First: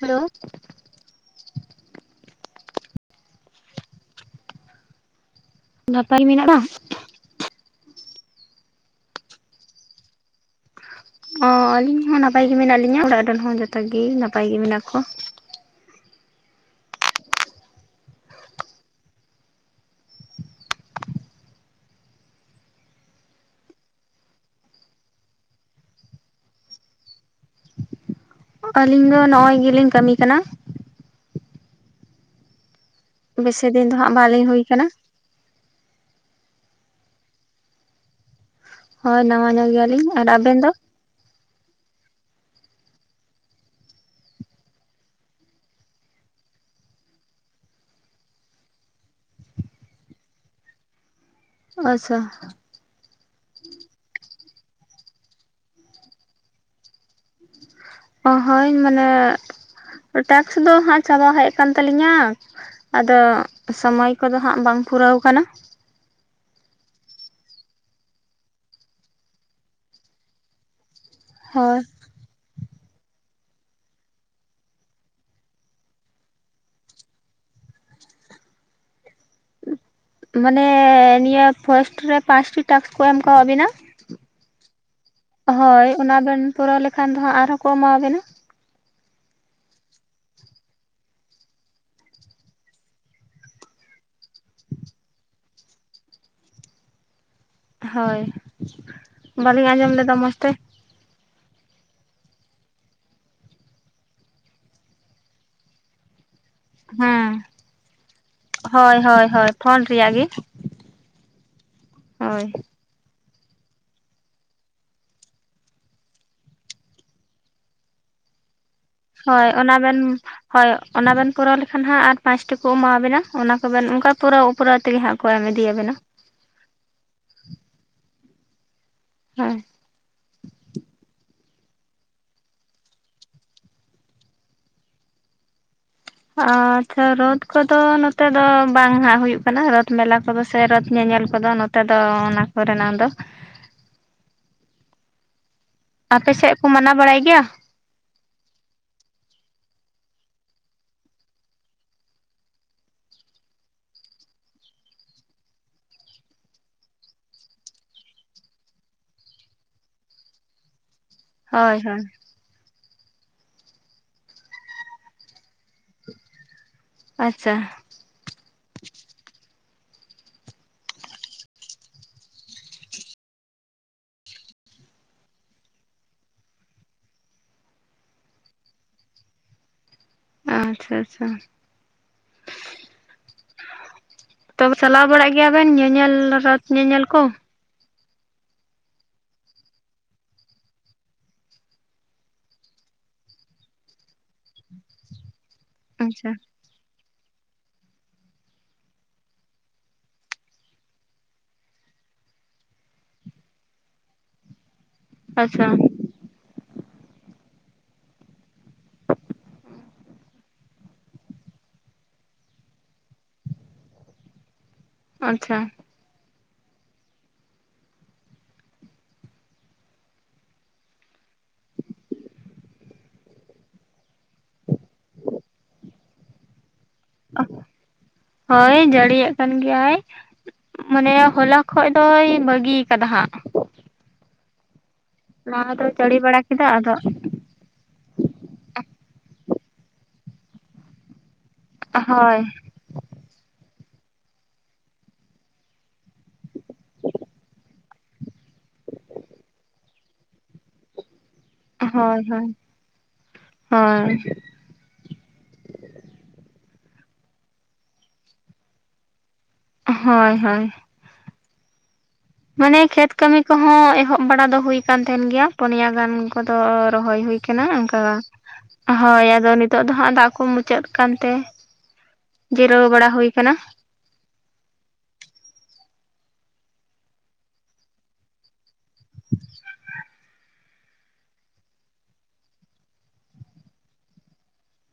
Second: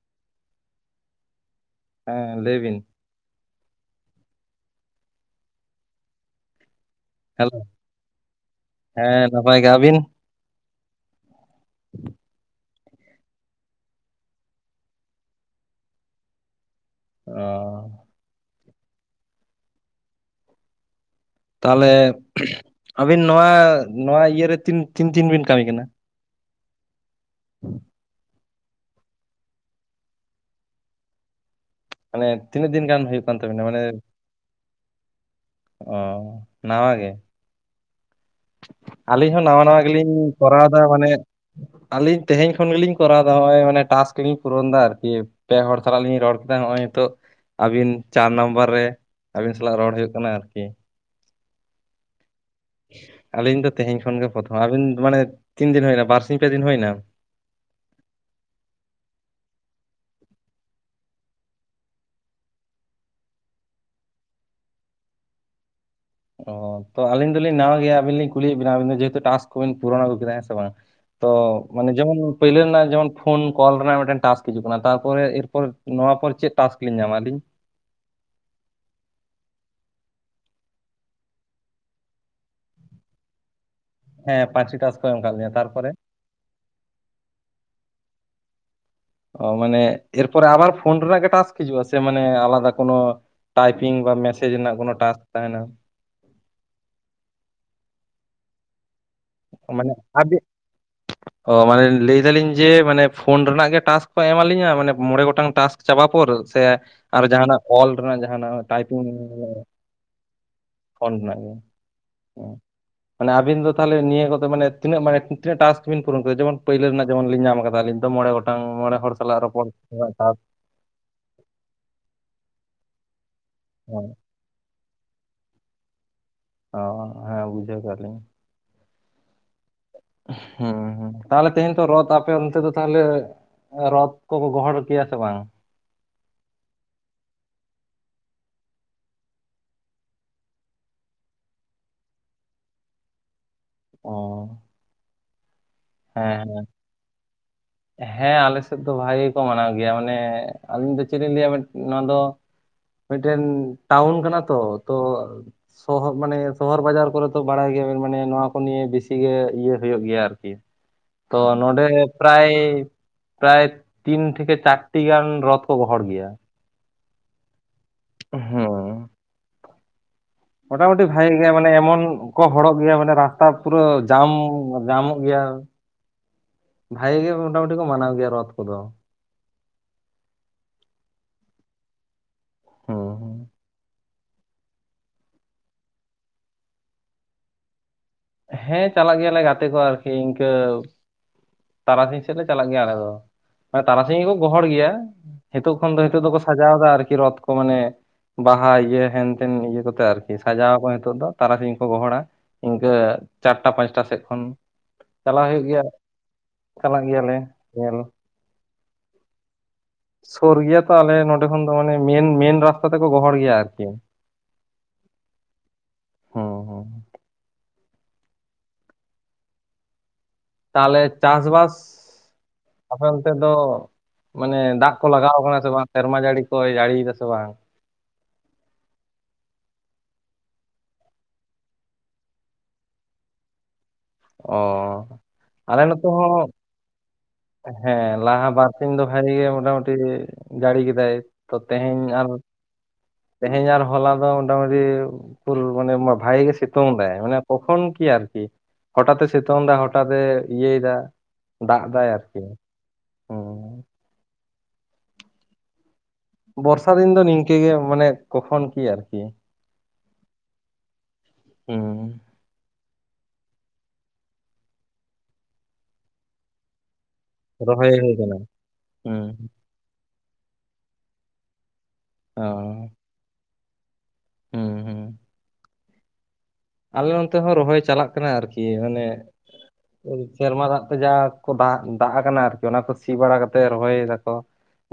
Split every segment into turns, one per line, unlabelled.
Hello.
ᱦᱮᱸ ᱞᱟᱹᱭ ᱵᱤᱱ᱾
ᱱᱟᱯᱟᱭ ᱜᱮ ᱢᱮᱱᱟᱢᱼᱟ?
ᱦᱮᱞᱳ ᱦᱮᱸ ᱱᱟᱯᱟᱭ ᱜᱮ᱾ ᱟᱵᱤᱱ?
ᱚ ᱟᱹᱞᱤᱧ ᱦᱚᱸ ᱱᱟᱯᱟᱭ ᱜᱮ ᱢᱮᱱᱟᱜ ᱞᱤᱧᱟᱹ ᱚᱲᱟᱜ ᱨᱮᱱ ᱦᱚᱸ ᱡᱚᱛᱚ ᱜᱮ ᱱᱟᱯᱟᱭ ᱜᱮ ᱢᱮᱱᱟᱜ ᱠᱚᱣᱟ ᱾
ᱚ ᱛᱟᱦᱚᱞᱮ ᱟᱹᱵᱤᱱ ᱱᱚᱣᱟ, ᱱᱚᱣᱟ ᱤᱭᱟᱹᱨᱮ ᱛᱤᱱ ᱛᱤᱱ ᱫᱤᱱ ᱵᱤᱱ ᱠᱟᱹᱢᱤ ᱠᱟᱱᱟ? [inaudible]
ᱟᱹᱞᱤᱧ ᱫᱚ ᱱᱚᱜ ᱚᱭ ᱜᱮᱞᱤᱧ ᱠᱟᱹᱢᱤ ᱠᱟᱱᱟ᱾
ᱢᱟᱱᱮ ᱛᱤᱱᱟᱹᱜ ᱫᱤᱱ ᱜᱟᱱ ᱦᱩᱭᱩᱜ ᱠᱟᱱ ᱛᱟᱵᱤᱱᱟ?
ᱵᱮᱥᱤ
ᱢᱟᱱᱮᱼ
ᱫᱤᱱ ᱫᱚ ᱦᱟᱸᱜ ᱵᱟᱞᱤᱧ ᱦᱩᱭ ᱠᱟᱱᱟ᱾
ᱚ ᱱᱟᱣᱟ ᱜᱮ?
ᱦᱳᱭ
ᱟᱹᱞᱤᱧ ᱦᱚᱸ ᱱᱟᱣᱟ
ᱧᱚᱜ
ᱱᱟᱣᱟ
ᱜᱮᱭᱟᱞᱤᱧ
ᱜᱮᱞᱤᱧ
ᱟᱨ ᱟᱵᱮᱱ
ᱠᱚᱨᱟᱣ
ᱫᱚ?
ᱮᱫᱟ ᱢᱟᱱᱮᱼᱼ ᱟᱹᱞᱤᱧ ᱛᱮᱦᱮᱧ ᱠᱷᱚᱱ ᱜᱮᱞᱤᱧ ᱠᱚᱨᱟᱣ ᱮᱫᱟ ᱱᱚᱜ ᱚᱭ ᱢᱟᱱᱮ ᱴᱟᱥᱠ ᱠᱚᱞᱤᱧ ᱯᱩᱨᱚᱱ ᱮᱫᱟ ᱟᱨᱠᱤ ᱯᱮ ᱦᱚᱲ ᱥᱟᱞᱟᱜ ᱞᱤᱧ ᱨᱚᱲ ᱠᱮᱫᱟ ᱱᱚᱜᱼᱚᱭ ᱱᱤᱛᱚᱜ ᱟᱹᱵᱤᱱ ᱪᱟᱨ ᱱᱟᱢᱵᱟᱨ ᱨᱮ ᱟᱹᱵᱤᱱ ᱥᱟᱞᱟᱜ ᱨᱚᱲ ᱦᱩᱭᱩᱜ ᱠᱟᱱᱟ ᱟᱨᱠᱤ ᱾
ᱟᱪᱪᱷᱟ
ᱟᱹᱞᱤᱧ ᱫᱚ ᱛᱮᱦᱮᱧ ᱠᱷᱚᱱ ᱜᱮ ᱯᱨᱚᱛᱷᱚᱢ᱾ ᱟᱵᱤᱱ ᱢᱟᱱᱮ ᱛᱤᱱ ᱫᱤᱱ ᱦᱩᱭᱱᱟ ᱵᱟᱨᱥᱤᱧ ᱯᱮ ᱫᱤᱱ ᱦᱩᱭᱱᱟ?
ᱚ ᱦᱳᱭ ᱢᱟᱱᱮ ᱴᱟᱠᱥ ᱫᱚ ᱦᱟᱸᱜ ᱪᱟᱵᱟ ᱦᱮᱡ ᱟᱠᱟᱱ ᱛᱟᱞᱤᱧᱟ᱾ ᱟᱫᱚ ᱥᱚᱢᱚᱭ ᱠᱚᱫᱚ ᱦᱟᱸᱜ ᱵᱟᱝ ᱯᱩᱨᱟᱹᱣ ᱟᱠᱟᱱᱟ ᱾
ᱚ᱾ ᱛᱚ ᱟᱹᱞᱤᱧ ᱫᱚᱞᱤᱧ ᱱᱟᱣᱟ ᱜᱮᱭᱟ ᱟᱹᱵᱤᱱ ᱞᱤᱧ ᱠᱩᱞᱤᱭᱮᱫ ᱵᱮᱱᱟ ᱟᱵᱤᱱ ᱡᱮᱦᱮᱛᱩ ᱴᱟᱥᱠ ᱠᱚᱵᱤᱱ ᱯᱩᱨᱚᱱ ᱟᱹᱜᱩ ᱠᱮᱫᱟ ᱦᱮᱸ ᱥᱮ ᱵᱟᱝ? ᱛᱚ
ᱦᱳᱭ᱾
ᱢᱟᱱᱮ ᱡᱮᱢᱚᱱ ᱯᱳᱭᱞᱳ ᱨᱮᱱᱟᱜ ᱡᱮᱢᱚᱱ ᱯᱷᱳᱱ ᱠᱚᱞ ᱨᱮᱱᱟᱜ ᱴᱟᱥᱠ ᱦᱤᱡᱩᱜ ᱠᱟᱱᱟ ᱛᱟᱨᱯᱚᱨᱮ ᱮᱨᱯᱚᱨ ᱱᱚᱣᱟ ᱯᱚᱨ ᱪᱮᱫ ᱴᱟᱥᱠ ᱞᱤᱧ ᱧᱟᱢᱟ ᱟᱞᱤᱧ?
ᱢᱟᱱᱮ ᱱᱤᱭᱟᱹ ᱯᱷᱚᱨᱥᱴ ᱨᱮ ᱯᱟᱸᱪᱴᱤ ᱴᱟᱥᱠ ᱠᱚ ᱮᱢ ᱠᱟᱣᱵᱤᱱᱟ?
ᱦᱮᱸ ᱯᱟᱸᱪᱴᱤ ᱴᱟᱥᱠ ᱠᱚ ᱮᱢ ᱟᱠᱟᱫ ᱞᱤᱧᱟᱹ
ᱦᱳᱭ
ᱛᱟᱨᱯᱚᱨᱮ
ᱚᱱᱟ ᱵᱮᱱ ᱯᱩᱨᱟᱹᱣ ᱞᱮᱠᱷᱟᱱ ᱫᱚ ᱦᱟᱸᱜ ᱟᱨᱦᱚᱸ ᱠᱚ ᱮᱢᱟ ᱵᱮᱱᱟ ᱾
ᱚ ᱢᱟᱱᱮ ᱮᱨᱯᱚᱨᱮ ᱟᱵᱟᱨ ᱯᱷᱳᱱ ᱨᱮᱱᱟᱜ ᱜᱮ ᱴᱟᱥᱠ ᱦᱤᱡᱩᱜᱼᱟ ᱥᱮ ᱢᱟᱱᱮ ᱟᱞᱟᱫᱟ ᱠᱳᱱᱳᱼᱼ? ᱴᱟᱭᱯᱤᱝ ᱵᱟ ᱢᱮᱥᱮᱡᱽ ᱨᱮᱱᱟᱜ ᱠᱚᱱᱚ ᱴᱟᱥᱠ ᱛᱟᱦᱮᱱᱟ?
ᱦᱳᱭ ᱵᱟᱹᱞᱤᱧ
ᱢᱟᱱᱮ
ᱟᱸᱡᱚᱢ ᱞᱮᱫᱟ
ᱟᱵ [inaudible]
ᱢᱚᱸᱡᱽ
[unintelligible]
ᱛᱮ
ᱚ ᱢᱟᱱᱮ ᱞᱟᱹᱭ ᱫᱟᱞᱤᱧ ᱡᱮ, ᱢᱟᱱᱮ ᱯᱷᱳᱱ ᱨᱮᱱᱟᱜ ᱜᱮ ᱴᱟᱥᱠ ᱠᱚ ᱮᱢᱟ ᱞᱤᱧᱟ ᱢᱟᱱᱮ ᱢᱚᱬᱮ ᱜᱚᱴᱟᱝ ᱴᱟᱥᱠ ᱪᱟᱵᱟ ᱯᱚᱨ ᱥᱮᱼᱼ? ᱟᱨᱚ
ᱦᱮᱸ᱾
ᱡᱟᱦᱟᱱᱟᱜ ᱚᱞ ᱨᱮᱱᱟᱜ ᱡᱟᱦᱟᱱᱟᱜ ᱴᱟᱭᱯᱤᱝᱼᱼ
ᱥ ᱨᱮᱭᱟᱜ ᱜᱮ [inaudible] [unintelligible]
ᱯᱷᱳᱱ ᱨᱮᱱᱟᱜ ᱜᱮ,
ᱦᱳᱭ
ᱦᱮᱸ, ᱢᱟᱱᱮ ᱟᱵᱤᱱ ᱫᱚ ᱛᱟᱦᱚᱞᱮ ᱱᱤᱭᱟᱹ ᱠᱚᱛᱮ ᱢᱟᱱᱮᱹ ᱛᱤᱱᱟᱹᱜ ᱢᱟᱱᱮ ᱴᱟᱥᱠ ᱵᱤᱱ ᱯᱩᱨᱱ ᱠᱮᱫᱟ, ᱡᱮᱢᱚᱱ ᱯᱟᱹᱭᱞᱳ ᱨᱮᱱᱟᱜ ᱡᱮᱢᱚᱞᱤᱧ ᱧᱟᱢ ᱠᱟᱫᱟᱞᱤᱧ? ᱢᱚᱬᱮ ᱜᱚᱴᱟᱝ, ᱢᱚᱬ
ᱦᱳᱭ, ᱚᱱᱟ ᱵᱮᱱ ᱦᱳᱭ ᱚᱱᱟ ᱵᱮᱱ ᱯᱩᱨᱟᱹᱣ ᱞᱮᱠᱷᱟᱱ ᱦᱟᱸᱜ, ᱟᱨ ᱯᱟᱸᱪᱴᱤ ᱠᱚ ᱮᱢᱟᱵᱮᱱᱟ ᱚᱱᱟ ᱠᱚᱵᱮᱱ
ᱦᱮᱸ
ᱚᱱᱠᱟ ᱯᱩᱨᱟᱹᱣ ᱾ ᱯᱩᱨᱟᱹᱣ ᱛᱮᱜᱮ ᱦᱟᱸᱜ ᱠᱚ ᱮᱢ ᱤᱫᱤᱭᱟᱵᱮᱱᱟ ᱾
ᱚ, ᱦᱮᱸ, ᱵᱩᱡᱷᱟᱹᱣ ᱫᱟᱞᱤᱧ᱾
ᱦᱮᱸ,
ᱦᱢᱸ, ᱛᱟᱦᱚᱞᱮ ᱛᱮᱦᱮᱧ ᱛᱚ ᱨᱚᱛᱷ ᱟᱯᱮ ᱚᱱᱛᱮ ᱫᱚ ᱛᱟᱦᱚᱞᱮ? ᱨᱚᱛᱷ ᱠᱚᱠᱚ ᱜᱚᱦᱚᱲ ᱦᱚᱪᱚᱭᱟ ᱥᱮ ᱵᱟᱝ?
ᱟᱪᱪᱷᱟ, ᱨᱚᱛᱷᱚ ᱠᱚᱫᱚ ᱱᱚᱛᱮ ᱫᱚ ᱵᱟᱝ ᱦᱟᱸᱜ ᱦᱩᱭᱩᱜ ᱠᱟᱱᱟ, ᱨᱚᱛᱷᱚ ᱢᱮᱞᱟ ᱠᱚᱫᱚ ᱥᱮ ᱨᱚᱛᱷᱚ ᱧᱮᱧᱮᱞ ᱠᱚᱫᱚ ᱱᱚ ᱱᱮᱛᱟᱨ ᱫᱚ ᱚᱱᱟ ᱠᱚᱨᱮᱱᱟᱜ ᱫᱚ᱾
ᱚ᱾
ᱟᱯᱮ
ᱦᱮᱸ
ᱥᱮᱜ
ᱦᱮᱸ
ᱠᱚ ᱢᱟᱱᱟᱣ ᱵᱟᱲᱟᱭ ᱜᱮᱭᱟ?
ᱦᱮᱸ, ᱟᱞᱮ ᱥᱮᱫ ᱫᱚ ᱵᱷᱟᱜᱮ ᱜᱮ ᱠᱚ ᱢᱟᱱᱟᱣ ᱜᱮᱭᱟ, ᱢᱟᱱᱮ ᱟᱹᱞᱤᱧ ᱫᱚ ᱪᱮᱫ ᱞᱤᱧ ᱞᱟᱹᱭᱟ, ᱱᱚᱣᱟ ᱫᱚ ᱢᱤᱫᱴᱮᱱ ᱴᱟᱣᱩᱱ ᱠᱟᱱᱟ ᱛᱚ, ᱛᱚ ᱥᱚᱦᱚᱜ, ᱢᱟᱱᱮ ᱥᱚᱦᱚᱨ ᱵᱟᱡᱟᱨ ᱠᱚᱨᱮ ᱫᱚ ᱵᱟᱲᱟᱭ ᱜᱮᱭᱟᱵᱮᱱ ᱢᱟᱱᱮ, ᱱᱚᱣᱟ ᱠᱚ ᱱᱤᱭᱮ ᱵᱤᱥᱤᱜ ᱜᱮ ᱤᱭᱟᱹ ᱦᱳᱭᱳᱜ ᱜᱮᱭᱟ ᱟᱨᱠᱤ᱾ ᱛᱚ
ᱦᱳᱭ
ᱱᱚᱰᱮ
ᱦᱳᱭ
ᱯᱮᱨᱟᱭ, ᱯᱮᱨᱟᱭ ᱛᱤᱱ ᱛᱷᱮᱠᱮ ᱪᱟᱨᱴᱤ ᱜᱟᱱ, ᱨᱚᱛᱷᱚ ᱠᱚ ᱜᱚᱦᱚᱲ ᱜᱮᱭᱟ᱾
ᱟᱪᱪᱟ᱾
ᱦᱩᱸᱜ᱾ ᱢᱚᱴᱟᱢᱩᱴᱤ ᱵᱷᱟᱜᱮ ᱜᱮᱭᱟ ᱢᱟᱱᱮ ᱮᱢᱚᱱ ᱠᱚ ᱦᱚᱲᱚᱜ ᱜᱮᱭᱟ ᱢᱟᱱᱮ ᱨᱟᱥᱛᱟ ᱯᱩᱨᱟᱹ ᱡᱟᱢ, ᱡᱟᱢᱚᱜ ᱜᱮᱭᱟ᱾ ᱵᱷᱟᱜᱮ ᱜᱮ ᱢᱳᱴᱟᱢᱩᱴᱤ ᱠᱚ ᱢᱟᱱᱟᱣ ᱜᱮᱭᱟ ᱨᱚᱛᱷᱚ ᱠᱚᱫᱚ᱾
ᱟᱪᱪᱷᱟ, ᱟᱪᱪᱷᱟ᱾
ᱦᱚᱸ, ᱦᱚᱸ᱾
ᱛᱚᱵᱽ ᱪᱟᱞᱟᱣ ᱵᱟᱲᱟᱜ ᱜᱮᱭᱟ ᱵᱮᱱ, ᱧᱮᱧᱮᱞ ᱨᱚᱛ ᱧᱮᱧᱮᱞ ᱠᱚ?
ᱦᱮᱸ ᱪᱟᱞᱟᱜ ᱜᱮᱭᱟᱞᱮ ᱜᱟᱛᱮ ᱠᱚ ᱟᱨᱠᱤ ᱤᱱᱠᱟᱹ ᱛᱟᱨᱟᱥᱤᱧ ᱥᱮᱫ ᱞᱮ ᱪᱟᱞᱟᱜ ᱜᱮᱭᱟ ᱟᱞᱮ ᱫᱚ᱾ ᱢᱟᱱᱮ ᱛᱟᱨᱟᱥᱤᱧ ᱜᱮᱠᱚ ᱜᱚᱦᱚᱲ ᱜᱮᱭᱟ᱾ ᱦᱮᱛᱳᱜ ᱠᱷᱚᱱ ᱫᱚ, ᱦᱮᱛᱳᱜ
ᱟᱪᱪᱷᱟ
ᱫᱚᱠᱚ ᱥᱟᱡᱟᱣ ᱫᱟ ᱟᱨᱠᱤ ᱨᱚᱛ ᱠᱚ ᱢᱟᱱᱮ ᱵᱟᱦᱟ ᱤᱭᱟᱹ ᱦᱮᱱᱛᱮᱱ ᱤᱭᱟᱹ ᱠᱚᱛᱮ ᱟᱨᱠᱤ, ᱥᱟᱡᱟᱣᱟᱠᱚ ᱱᱤᱛᱚᱜ ᱫᱚ ᱛᱟᱨᱟᱥᱤᱧ ᱠᱚ ᱜᱚᱦᱚᱲᱟ᱾ ᱤᱟᱹ ᱪᱟᱨᱴᱟ, ᱯᱟᱸᱪᱴᱟ ᱥᱮᱫ ᱠᱷᱚᱱ ᱪᱟᱞᱟᱣ ᱦᱳᱭᱳᱜ
ᱟᱪᱪᱷᱟ
ᱜᱮᱭᱟ᱾ ᱪᱟᱞᱟᱜ ᱜᱮᱭᱟᱞᱮ ᱧᱮᱞ᱾ ᱥᱳᱨ ᱜᱮᱭᱟ ᱛᱚ ᱟᱞᱮ ᱱᱚᱰᱮ ᱠᱷᱚᱱ ᱫᱚ᱾ ᱢᱟᱱᱮ ᱢᱮᱱ, ᱢᱮᱱ ᱨᱟᱥᱛᱟ ᱛᱮᱠᱚ ᱜᱚᱦᱚᱲ ᱜᱮᱭᱟ ᱟᱨᱠᱤ᱾
ᱟᱪᱪᱷᱟ᱾
ᱦᱩᱸ ᱦᱩᱸ ᱛᱟᱦᱚᱞᱮ, ᱪᱟᱥ-ᱵᱟᱥ? ᱟᱯᱮ ᱚᱱᱛᱮ ᱫᱚ, ᱢᱟᱱᱮ ᱫᱟᱜ ᱠᱚ ᱞᱟᱜᱟᱣ ᱠᱟᱱᱟ ᱥᱮ ᱵᱟᱝ? ᱥᱮᱨᱢᱟ ᱡᱟᱹᱲᱤ ᱠᱚᱭ ᱡᱟᱹᱲᱤᱭᱫᱟ ᱥᱮ? ᱵᱟᱝ
ᱦᱳᱭ, ᱡᱟᱹᱲᱤᱭᱮᱜ ᱠᱟᱱ ᱜᱮᱭᱟᱭ᱾ ᱢᱟᱱᱮ ᱦᱚᱞᱟ ᱠᱷᱚᱡ ᱫᱚᱭ, ᱵᱟᱹᱜᱤᱭ ᱠᱟᱫᱟ ᱦᱟᱸᱜ᱾
ᱚᱻ᱾
ᱞᱟᱦᱟ ᱫᱚ ᱪᱟᱹᱲᱤ ᱵᱟᱲᱟ ᱠᱮᱫᱟ, ᱟᱫᱚ
ᱦᱮᱸ, ᱞᱟᱦᱟ ᱵᱟᱨᱥᱤᱧ ᱫᱚ ᱵᱷᱟᱜᱮ ᱜᱮ ᱢᱚᱴᱟ ᱢᱩᱴᱤ ᱡᱟᱹᱲᱤ ᱠᱮᱫᱟᱭ, ᱛᱚ ᱛᱮᱦᱮᱧ ᱟᱨ
ᱦᱳᱭ
ᱛᱮᱦᱮᱧ ᱟᱨ ᱦᱚᱞᱟ ᱫᱚ ᱢᱳᱴᱟᱢᱩᱴᱤ ᱯᱩᱨ, ᱢᱟᱱᱮ ᱵᱷᱟᱜᱮ ᱜᱮ ᱥᱤᱛᱩᱝ ᱫᱟᱭ ᱢᱟᱱᱮ ᱠᱚᱠᱷᱚᱱ ᱠᱤ ᱟᱨᱠᱤ ᱦᱚᱴᱟᱛᱼᱮ ᱥᱤᱛᱩᱝ ᱫᱟ, ᱦᱚᱴᱟᱛᱼᱮ ᱤᱭᱟᱹᱭ ᱫᱟ, ᱫᱟᱜ ᱫᱟᱭ ᱟᱨᱠᱤ ᱦᱚᱸ᱾
ᱟᱨ,
ᱵᱚᱨᱥᱟ ᱫᱤᱱ ᱫᱚ ᱱᱤᱝᱠᱟᱹ ᱜᱮ, ᱢᱟᱱᱮ ᱠᱚᱠᱷᱚᱱ ᱠᱤ ᱟᱨᱠᱤ᱾
ᱦᱚᱭ ᱦᱚᱭ᱾
ᱦᱩᱸ
ᱢᱟᱱᱮ ᱠᱷᱮᱛ ᱠᱟᱹᱢᱤ ᱠᱚᱦᱚᱸ ᱮᱦᱚᱵ ᱵᱟᱲᱟ ᱫᱚ ᱦᱩᱭ ᱠᱟᱱ ᱛᱟᱦᱮᱱ ᱜᱮᱭᱟ᱾ ᱯᱚᱱᱭᱟ ᱜᱟᱱ ᱠᱚᱫᱚ ᱨᱚᱦᱚᱭ ᱦᱩᱭ ᱠᱟᱱᱟ
ᱨᱚᱦᱚᱭ
ᱚᱱᱠᱟ,
ᱦᱩᱭ ᱠᱟᱱᱟ
ᱦᱳᱭ,
ᱦᱩᱸ
ᱟᱫᱚ ᱱᱤᱛᱚᱜ ᱫᱚ ᱦᱟᱸᱜ ᱫᱟᱜ ᱠᱚ ᱢᱩᱪᱟᱹᱫ ᱟᱠᱟᱱ ᱛᱮ
ᱚ
ᱡᱤᱨᱟᱹᱣ ᱵᱟᱲᱟ ᱦᱩᱭ ᱟᱠᱟᱱᱟ᱾
ᱦᱩᱸ, ᱦᱩᱸ ᱟᱞᱮ ᱱᱚᱱᱛᱮ ᱦᱚᱸ ᱨᱚᱦᱚᱭ ᱪᱟᱞᱟᱜ ᱠᱟᱱᱟ ᱟᱨᱠᱤ ᱚᱱᱮ ᱥᱮᱨᱢᱟ ᱫᱟᱜ ᱡᱟ ᱠᱚ ᱫᱟᱜ, ᱫᱟᱜ ᱟᱠᱟᱱᱟ ᱚᱱᱟ ᱠᱚ ᱥᱤ ᱵᱟᱲᱟ ᱠᱟᱛᱮᱫ ᱨᱚᱦᱚᱭ ᱾ᱮᱫᱟ ᱠᱚ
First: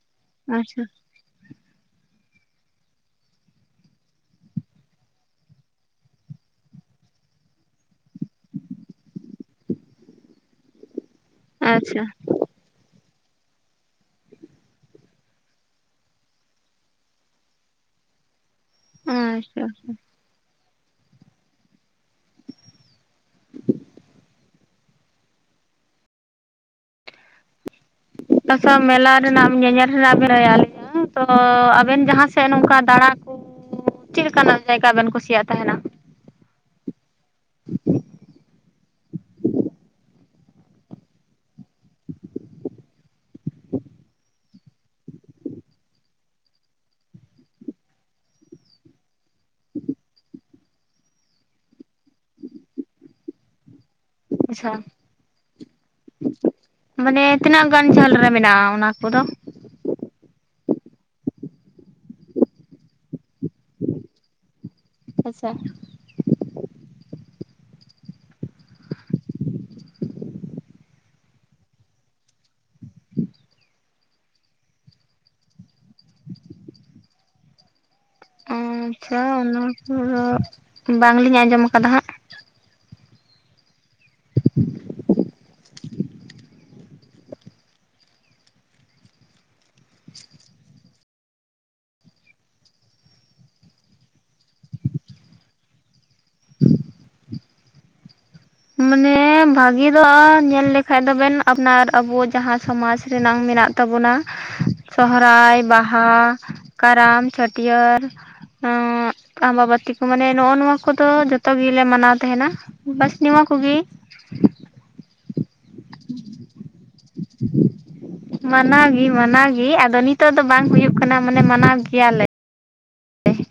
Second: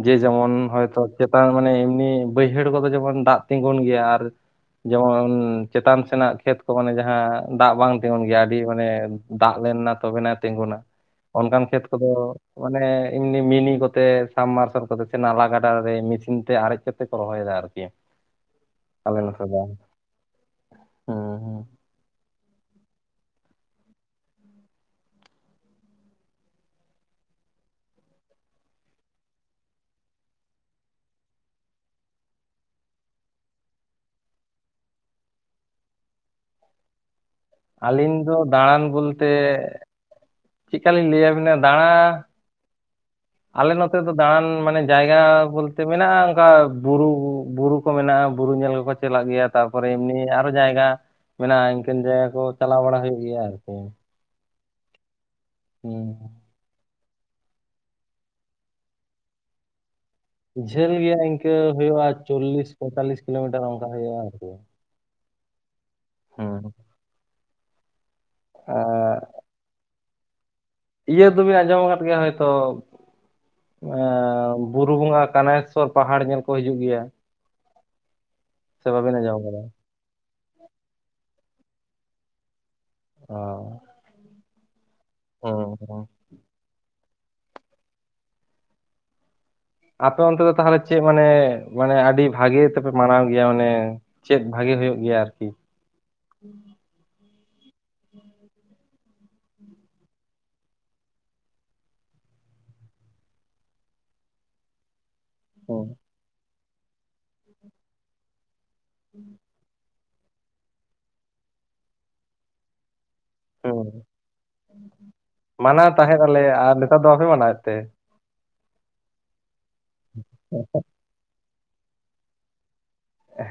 ᱡᱮ ᱡᱮᱢᱚᱱ
ᱟᱪᱪᱷᱟ
ᱦᱚᱭᱛᱚ ᱪᱮᱛᱟᱱ ᱢᱟᱱᱮ ᱮᱢᱱᱤ ᱵᱟᱹᱭᱦᱟᱹᱲ ᱠᱚᱫᱚ ᱡᱮᱢᱚᱱ ᱫᱟᱜ ᱛᱤᱸᱜᱩᱱ ᱜᱮᱭᱟ, ᱟᱨ ᱡᱮᱢᱚᱱ ᱪᱮᱛᱟᱱ ᱥᱮᱱᱟᱜ ᱠᱷᱮᱛ ᱾ ᱚ ᱢᱟᱱᱮ ᱡᱟᱦᱟᱸ ᱫᱟᱜ ᱵᱟᱝ ᱛᱤᱸᱜᱩᱱ ᱜᱮᱭᱟ ᱟᱹᱰᱤ ᱢᱟᱱᱮ ᱫᱟᱜ ᱞᱮᱱᱱᱟ ᱛᱚᱵᱮᱱᱟ ᱛᱤᱸᱜᱩᱱᱟ᱾ ᱚᱱᱠᱟᱱ ᱠᱷᱮᱛ
ᱟᱪᱪᱷᱟ
ᱠᱚᱫᱚ ᱢᱟᱱᱮ ᱮᱢᱱᱤ ᱢᱤᱱᱤ ᱠᱚᱛᱮ ᱥᱟ ᱵ ᱢᱟᱨᱥᱟᱞ ᱠᱚᱛᱮ ᱥᱮ ᱱᱟᱞᱟ ᱜᱟᱰᱟ ᱨᱮ ᱢᱮᱥᱤᱱ ᱛᱮ ᱟᱨᱮᱡ ᱪᱮᱫ ᱠᱚ ᱨᱚᱦᱚᱭ ᱮᱫᱟ ᱟᱨᱠᱤ ᱟᱞᱮ ᱱᱚᱛᱮ ᱫᱚ
ᱟᱪᱪᱷᱟ
ᱦᱩᱸ ᱦᱩᱸ
ᱟᱪᱷᱟ ᱢᱮᱞᱟ ᱨᱮᱱᱟᱜ ᱧᱮᱧᱮᱞ ᱨᱮᱱᱟᱜ ᱜᱮ ᱨᱟᱭᱟᱞ ᱾ ᱛᱚ ᱟᱵᱮᱱ ᱡᱟᱦᱟᱸ ᱥᱮᱫ ᱱᱚᱝᱠᱟ ᱫᱟᱬᱟ ᱪᱮᱫ ᱞᱮᱠᱟᱱᱟᱜ ᱡᱟᱭᱜᱟ ᱵᱮᱱ ᱠᱩᱥᱤᱭᱟᱜ ᱛᱟᱦᱮᱱᱟ?
ᱟᱹᱞᱤᱧ ᱫᱚ ᱫᱟᱬᱟᱱ ᱵᱚᱞᱛᱮ ᱪᱮᱫᱞᱮᱠᱟ ᱞᱤᱧ ᱞᱟᱹᱭ ᱟ ᱵᱤᱱᱟ ᱫᱟᱬᱟ ᱾ ᱟᱞᱮ ᱱᱚᱛᱮ ᱫᱚ ᱫᱟᱬᱟᱱ ᱢᱟᱱᱮ ᱡᱟᱭᱜᱟ ᱵᱚᱞᱛᱮ ᱢᱮᱱᱟᱜᱼᱟ ᱚᱝᱠᱟ ᱵᱩᱨᱩ ᱵᱩᱨᱩ ᱾ ᱠᱚ ᱢᱮᱱᱟᱜᱼᱟ ᱵᱩᱨᱩ ᱧᱮᱞ ᱠᱚᱠᱚ ᱪᱟᱞᱟᱜ ᱜᱮᱭᱟ ᱛᱟᱨᱯᱚᱨᱮ ᱮᱢᱱᱤ ᱟᱨᱚ ᱡᱟᱭᱜᱟ, ᱾ ᱢᱮᱱᱟᱜᱼᱟ ᱤᱱᱠᱟᱹᱱ ᱡᱟᱭᱜᱟ ᱠᱚ ᱪᱟᱞᱟᱣ ᱵᱟᱲᱟ ᱦᱩᱭᱩᱜ ᱜᱮᱭᱟ ᱟᱨᱠᱤ ᱾
ᱟᱪᱷᱟ!
ᱦᱩᱸ!
ᱢᱟᱱᱮ ᱛᱤᱱᱟ ᱜ ᱜᱟᱱ ᱡᱷᱟᱹᱞ ᱨᱮ ᱢᱮᱱᱟᱜᱼᱟ ᱚᱱᱟ ᱠᱚᱫᱚ?
ᱡᱷᱟᱹᱞ ᱜᱮᱭᱟ ᱤᱱᱠᱟᱹ ᱦᱩᱭᱩᱜᱼᱟ ᱪᱚᱞᱞᱤᱥ ᱯᱚᱭᱛᱟᱞᱤᱥ ᱠᱤᱞᱳᱢᱤᱴᱟᱨ ᱚᱱᱠᱟ ᱦᱩᱭᱩᱜᱼᱟ ᱟᱨᱠᱤ ᱾
ᱟᱪᱷᱟ
ᱦᱩᱸ ᱮ ᱤᱭᱟᱹ ᱫᱚᱵᱤᱱ ᱟᱸᱡᱚᱢ ᱟᱠᱟᱫ ᱜᱮᱭᱟ ᱦᱚᱭᱛᱚ ᱾ ᱮᱸ ᱵᱩᱨᱩ ᱵᱚᱸᱜᱟ ᱠᱟᱱᱮᱥᱚᱨ ᱯᱟᱦᱟᱲ ᱧᱮᱞ ᱠᱚ ᱦᱤᱡᱩᱜ ᱜᱮᱭᱟ ᱾
ᱟᱪᱷᱟ
ᱟᱸᱡᱚᱢ ᱟᱠᱟᱫᱟ?
ᱚᱱᱟ ᱠᱚᱫᱚ ᱵᱟᱝᱞᱤᱧ ᱟᱸᱡᱚᱢ ᱠᱟᱫᱟ ᱦᱟᱸᱜ᱾
ᱚᱸᱻ
ᱠᱷᱚᱴᱼᱠᱷᱚᱴ ᱠᱷᱚᱴ-ᱠᱷᱟᱴ ᱾
ᱚᱸᱻ ᱟᱯᱮ ᱚᱱᱛᱮ ᱫᱚ ᱛᱟᱦᱚᱞᱮ ᱪᱮᱫ ᱢᱟᱱᱮ ᱢᱟᱱᱮ ᱟᱹᱰᱤ ᱵᱷᱟᱜᱮ ᱛᱮᱯᱮ ᱢᱟᱱᱟᱣ ᱜᱮᱭᱟ ᱚᱱᱮ? ᱪᱮᱫ ᱵᱷᱟᱜᱮ ᱦᱩᱭᱩᱜ ᱜᱮᱭᱟ ᱟᱨᱠᱤ? ᱦᱩᱸ
ᱢᱟᱱᱮ ᱵᱷᱟᱜᱮ ᱫᱚ ᱧᱮᱞ ᱞᱮᱠᱷᱟᱡ ᱫᱚᱵᱮᱱ ᱟᱯᱱᱟᱨ ᱟᱵᱚ ᱡᱟᱦᱟᱸ ᱥᱚᱢᱟᱡᱽ ᱨᱮᱱᱟᱝ ᱢᱮᱱᱟᱜ ᱾ ᱛᱟᱵᱚᱱᱟ ᱾ ᱥᱚᱦᱨᱟᱭ,
ᱦᱩᱸ
ᱵᱟᱦᱟ, ᱠᱟᱨᱟᱢ, ᱪᱷᱟᱹᱴᱭᱟᱹᱨ ᱾ ᱚᱸᱻ ᱟᱢᱵᱟᱵᱟᱹᱛᱤ ᱠᱚ ᱢᱟᱱᱮ ᱱᱚ-ᱚ ᱱᱚᱣᱟ ᱠᱚᱫᱚ ᱡᱚᱛᱚ ᱜᱮᱞᱮ ᱢᱟᱱᱟᱣ ᱛᱟᱦᱮᱱᱟ ᱵᱟᱥ ᱱᱤᱢ ᱩᱜᱤ
ᱦᱩᱸ ᱢᱟᱱᱟᱣ ᱛᱟᱦᱮᱸ ᱟᱞᱮ ᱟᱨ ᱱᱮᱛᱟᱨ ᱫᱚ ᱵᱟᱯᱮ ᱢᱟᱱᱟᱣᱮᱫ ᱛᱮ?
ᱢᱟᱱᱟᱣ ᱜᱮ ᱢᱟᱱᱟᱣ ᱜᱮ ᱟᱫᱚ ᱱᱤᱛᱚ ᱜᱫᱚ ᱵᱟᱝ ᱦᱩᱭᱩᱜ ᱠᱟᱱᱟ ᱢᱟᱱᱮ ᱢᱟᱱᱟᱣ ᱜᱮᱭᱟᱞᱮ ᱾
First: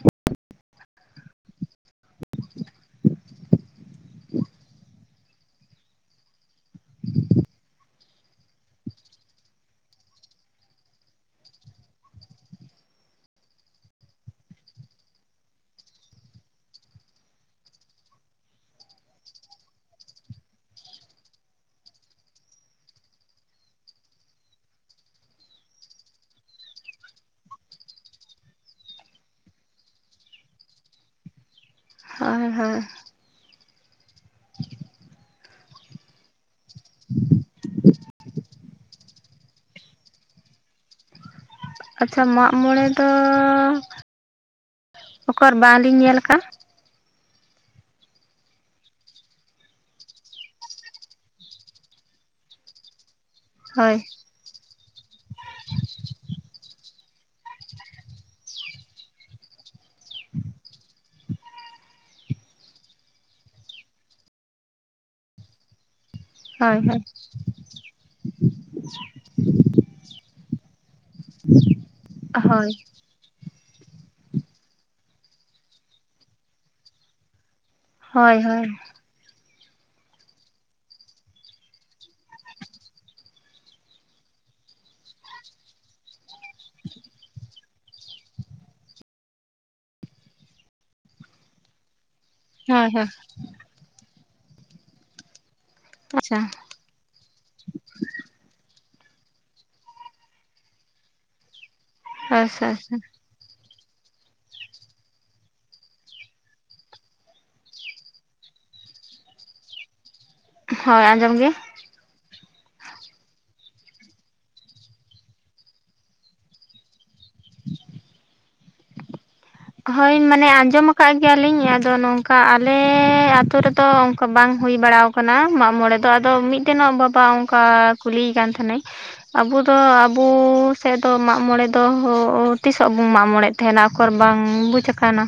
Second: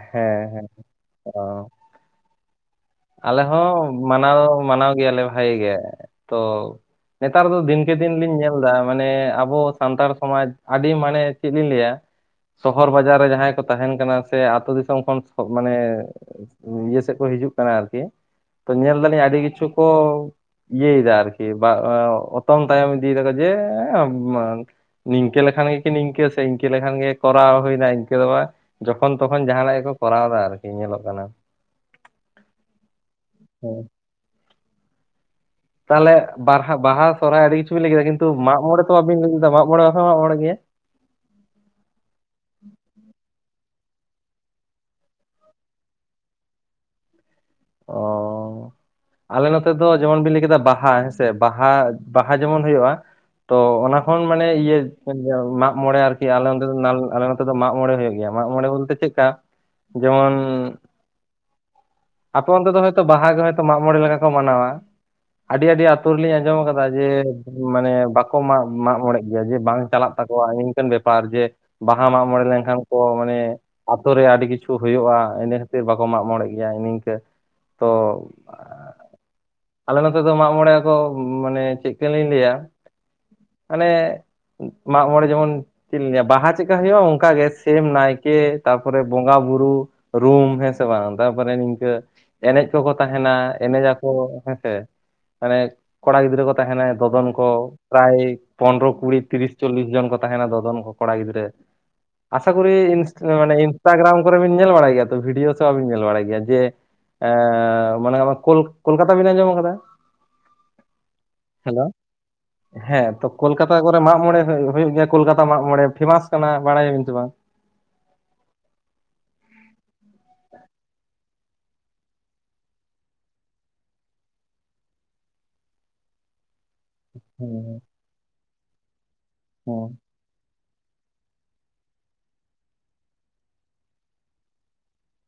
ᱦᱮᱸ- ᱦᱮᱸ ᱨᱟᱢ ᱟᱞᱮ ᱦᱚᱸ ᱢᱟᱱᱟᱣ ᱢᱟᱱᱟᱣ ᱜᱮᱭᱟᱞᱮ ᱵᱷᱟᱜᱮ ᱜᱮ ᱛᱚ--᱾ ᱱᱮᱛᱟᱨ ᱫᱚ ᱫᱤᱱᱠᱮ ᱫᱤᱱ ᱞᱤᱧ ᱧᱮᱞ ᱮᱫᱟ ᱢᱟᱱᱮ ᱟᱵᱚ ᱥᱟᱱᱛᱟᱲ ᱥᱚᱢᱟᱡᱽ ᱟᱹᱰᱤ ᱢᱟᱱᱮ ᱪᱮᱫ ᱞᱤᱧ ᱞᱟᱹᱭᱟ ᱥᱚᱦᱚᱨ ᱵᱟᱡᱟᱨ ᱨᱮ ᱡᱟᱦᱟᱸᱭ ᱠᱚ ᱛᱟᱦᱮᱱ ᱠᱟᱱᱟ ᱥᱮ ᱟᱛᱳ ᱫᱤᱥᱚᱢ ᱠᱷᱚᱱ ᱠᱷᱚᱡ ᱢᱟᱱᱮ ᱱᱤᱡᱮ ᱛᱮᱠᱚ ᱦᱤᱡᱩᱜ ᱠᱟᱱᱟ ᱟᱨᱠᱤ ᱛᱚ ᱧᱮᱞ ᱫᱟᱞᱤᱧ ᱟᱹᱰᱤ ᱠᱤᱪᱷᱩ ᱠᱚ ᱤᱭᱟᱹᱭ ᱫᱟ ᱟᱨᱠᱤ ᱵᱟ ᱚᱛᱚᱝ ᱛᱟᱭᱚᱢ ᱤᱫᱤ ᱫᱟᱠᱚ ᱡᱮᱼᱮᱸ ᱵᱟᱝ ᱱᱤᱝᱠᱟᱹ ᱞᱮᱠᱷᱟᱱ ᱜᱮ ᱠᱤ ᱱᱤᱝᱠᱟᱹ ᱥᱮ ᱤᱱᱠᱟᱹ ᱞᱮᱠᱷᱟᱱ ᱜᱮ ᱠᱚᱨᱟᱣ ᱦᱩᱭᱱᱟ ᱤᱱᱠᱟᱹ ᱫᱚᱵᱟ᱾ ᱡᱚᱠᱷᱚᱱ ᱛᱚᱠᱷᱚᱱ ᱡᱟᱦᱟᱱᱟᱜ ᱜᱮᱠᱚ ᱠᱚᱨᱟᱣ ᱫᱟ ᱟᱨᱠᱤ ᱧᱮᱞᱚᱜ ᱠᱟᱱᱟ᱾
ᱦᱳᱭ ᱦᱳᱭ᱾
ᱦᱮᱸ ᱛᱟᱦᱚᱞᱮ ᱵᱟᱨᱦᱟ ᱵᱟᱦᱟ, ᱥᱚᱨᱚᱦᱟᱭ ᱟᱹᱰᱤ ᱠᱤᱪᱷᱩ ᱵᱤᱱ ᱞᱟᱹᱭ ᱠᱮᱫᱟ᱾ ᱠᱤᱱᱛᱩ ᱢᱟᱜ ᱢᱚᱬᱮ ᱛᱚ ᱵᱟᱵᱤᱱ ᱞᱟᱹᱭ ᱞᱮᱫᱟ᱾ ᱢᱟᱜ ᱢᱚᱬᱮ ᱦᱚᱸ ᱵᱟᱯᱮ ᱢᱟᱜᱽ ᱢᱚᱬᱮ ᱜᱮᱭᱟ?
ᱟᱪᱪᱷᱟ ᱢᱟᱜ ᱢᱚᱬᱮ ᱫᱚ ᱚᱠᱚᱨ ᱵᱟᱝᱞᱤᱧ ᱧᱮᱞ ᱠᱟᱜᱼᱟ?
ᱚᱸᱻ ᱟᱞᱮ ᱱᱚᱛᱮ ᱫᱚ ᱡᱮᱢᱚᱱ ᱵᱤᱱ ᱞᱟᱹᱭ ᱠᱮᱫᱟ ᱵᱟᱦᱟ ᱦᱮᱸᱥᱮ ᱵᱟᱦᱟ ᱵᱟᱦᱟ ᱡᱮᱢᱚᱱ ᱦᱩᱭᱩᱜᱼᱟ ᱛᱚ ᱚᱱᱟ
ᱦᱳᱭ
ᱠᱷᱚᱱ ᱢᱟᱱᱮ ᱤᱭᱟᱹ ᱤᱭᱟᱹ ᱢᱟᱜᱽ ᱢᱚᱬᱮ ᱟᱨᱠᱤ ᱟᱞᱮ ᱱᱚᱛᱮ ᱫᱚ ᱱᱟ ᱟᱞᱮ ᱱᱚᱛᱮ ᱫᱚ ᱢᱟᱜ ᱢᱚᱬᱮ ᱦᱩᱭᱩᱜ ᱜᱮᱭᱟ᱾ ᱢᱟᱜᱽ ᱢᱚᱬᱮ ᱵᱚᱞᱛᱮ ᱪᱮᱫ ᱞᱮᱠᱟ? ᱡᱮᱢᱚᱱ ᱟᱯᱮ ᱚᱱᱛᱮ ᱫᱚ ᱦᱚᱭ ᱛᱚ ᱵᱟᱦᱟ ᱜᱮ ᱦᱳᱭᱛᱳ ᱢᱟᱜ ᱢᱚᱬᱮ ᱞᱮᱠᱟ ᱠᱚ ᱢᱟᱱᱟᱣᱟ᱾ ᱟᱹᱰᱤ ᱟᱹᱰᱤ ᱟᱹᱛᱩ ᱨᱮᱞᱤᱧ ᱟᱸᱡᱚᱢ
ᱦᱳᱭ
ᱠᱟᱫᱟ
ᱦᱳᱭ
ᱡᱮ ᱢᱟᱱᱮ ᱵᱟᱠᱚ ᱢᱟᱜ ᱢᱟᱜ ᱢᱚᱬᱮᱜ ᱜᱮᱭᱟ ᱡᱮ ᱵᱟᱝ ᱪᱟᱞᱟᱜ ᱛᱟᱠᱚᱣᱟ ᱱᱤᱝᱠᱟᱹᱱ ᱵᱮᱯᱟᱨ ᱡᱮ ᱵᱟᱦᱟ ᱢᱟᱜ ᱢᱚᱬᱮ
ᱦᱳᱭ
ᱞᱮᱱᱠᱷᱟᱱ ᱠᱚ ᱢᱟᱱᱮ ᱟᱹᱛᱩ ᱨᱮ ᱟᱹᱰᱤ ᱠᱤᱪᱷᱩ ᱦᱩᱭᱩᱜᱼᱟ, ᱤᱱᱟᱹ ᱠᱷᱟᱹᱛᱤᱨ ᱵᱟᱠᱚ ᱢᱟᱜ ᱢᱚᱬᱮ ᱜᱮᱭᱟ ᱱᱤᱝᱠᱟᱹ ᱛᱚ
ᱦᱳᱭ ᱦᱳᱭ
ᱟᱞᱮ ᱱᱚᱛᱮ ᱫᱚ ᱢᱟᱜ ᱢᱚᱬᱮ ᱠᱚ ᱢᱟᱱᱮ ᱪᱮᱫ ᱠᱟᱹᱞᱤᱧ ᱞᱟᱹᱭᱟ ᱢᱟᱱᱮ ᱢᱟᱜ ᱢᱚᱬᱮ ᱡᱮᱢᱚᱱ ᱪᱮᱫ ᱞᱤᱧ ᱞᱟᱹᱭᱟ ᱵᱟᱦᱟ ᱪᱮᱫᱠᱟ ᱦᱩᱭᱩᱜᱼᱟ? ᱚᱱᱠᱟ ᱜᱮ ᱥᱮᱢ ᱱᱟᱭᱠᱮ ᱛᱟᱨᱯᱚᱨᱮ ᱵᱚᱸᱜᱟ ᱵᱩᱨᱩ ᱨᱩᱢ ᱦᱮ ᱥᱮ ᱵᱟᱝ ᱛᱟᱯᱚᱨᱮ ᱟᱹ ᱮᱱᱮᱡ
ᱦᱳᱭ
ᱠᱚᱠᱚ
ᱦᱳᱭ
ᱛᱟᱦᱮᱱᱟ, ᱮᱱᱮᱡ ᱟᱠᱚ ᱦᱮᱸᱥᱮ ᱢᱟᱱᱮ ᱠᱚᱲᱟ
ᱟᱪᱪᱷᱟ
ᱜᱤᱫᱽᱨᱟᱹ ᱠᱚ ᱛᱟᱦᱮᱱᱟᱭ ᱫᱚᱫᱚᱱ ᱠᱚ᱾ ᱯᱨᱟᱭ ᱯᱚᱱᱨᱚ ᱠᱩᱲᱤ ᱛᱤᱨᱤᱥ ᱪᱚᱞᱤᱥ ᱡᱚᱱ ᱠᱚ ᱛᱟᱦᱮᱱᱟ, ᱫᱚᱫᱚᱱ ᱠᱚ ᱠᱚᱲᱟ ᱜᱤᱫᱽᱨᱟᱹ᱾ ᱟᱥᱟ
ᱟᱪᱪᱷᱟ
ᱠᱚᱨᱤ
ᱟᱪᱪᱷᱟ
ᱤᱱᱥᱴᱟ ᱢᱟᱱᱮ ᱤᱱᱥᱴᱟᱜᱨᱟᱢ ᱠᱚᱨᱮ ᱵᱤᱱ ᱧᱮᱞ ᱵᱟᱲᱟᱭ ᱜᱮᱭᱟ ᱛᱚ, ᱵᱷᱤᱰᱤᱭᱳ ᱥᱮ ᱵᱟᱵᱤᱱ ᱧᱮᱞ ᱵᱟᱲᱟᱭ ᱜᱮᱭᱟ ᱡᱮ ᱮ ᱢᱟᱱᱮ ᱠᱳᱞ ᱠᱳᱞᱠᱟᱛᱟ ᱵᱤᱱ ᱟᱸᱡᱚᱢ ᱟᱠᱟᱫᱟ?
ᱦᱳᱭ ᱟᱸᱡᱚᱢ ᱜᱮ᱾
ᱦᱮᱞᱳ! ᱦᱮᱸ ᱛᱚ ᱠᱳᱞᱠᱟᱛᱟ ᱠᱚᱨᱮ ᱢᱟᱜ ᱢᱚᱬᱮ ᱦᱩᱭᱩᱜ ᱜᱮᱭᱟ ᱠᱳᱞᱠᱟᱛᱟ ᱢᱟᱜ ᱢᱚᱬᱮ, ᱯᱷᱮᱢᱟᱥ ᱠᱟᱱᱟ ᱵᱟᱲᱟᱭᱟᱵᱤᱱ ᱥᱮ ᱵᱟᱝ?
ᱦᱳᱭ ᱢᱟᱱᱮ ᱟᱸᱡᱚᱢ ᱟᱠᱟᱫ ᱜᱮᱭᱟ ᱞᱤᱧ, ᱟᱫᱚ ᱱᱚᱝᱠᱟ ᱟᱞᱮ ᱟᱹᱛᱩ ᱨᱮ ᱫᱚ ᱚᱱᱠᱟ ᱵᱟᱝ ᱦᱩᱭ ᱵᱟᱲᱟᱣ ᱟ᱾ -ᱠᱟᱱᱟ ᱢᱟᱜ ᱢᱚᱬᱮ ᱫᱚ ᱟᱫᱚ ᱢᱤᱫ ᱛᱮᱱᱚᱜ ᱵᱟᱵᱟ ᱚᱱᱠᱟ
ᱦᱮᱸ
ᱠᱩᱞᱤᱭᱮ ᱠᱟᱱ ᱛᱟᱦᱮᱱᱟᱭ ᱟᱵᱚ ᱫᱚ
ᱦᱮᱸ
ᱟᱵᱚ ᱥᱮᱫ ᱫᱚ ᱢᱟᱜᱽ ᱢᱚᱬᱮ ᱫᱚ ᱛᱤᱥᱚᱜ ᱵᱚᱱ ᱢᱟᱜᱽ ᱢᱚᱬᱮ ᱛᱟᱦᱮᱱᱟ ᱟᱠᱚᱨᱮ? ᱵᱟᱝ ᱵᱩᱡᱽ ᱟᱠᱟᱱᱟ᱾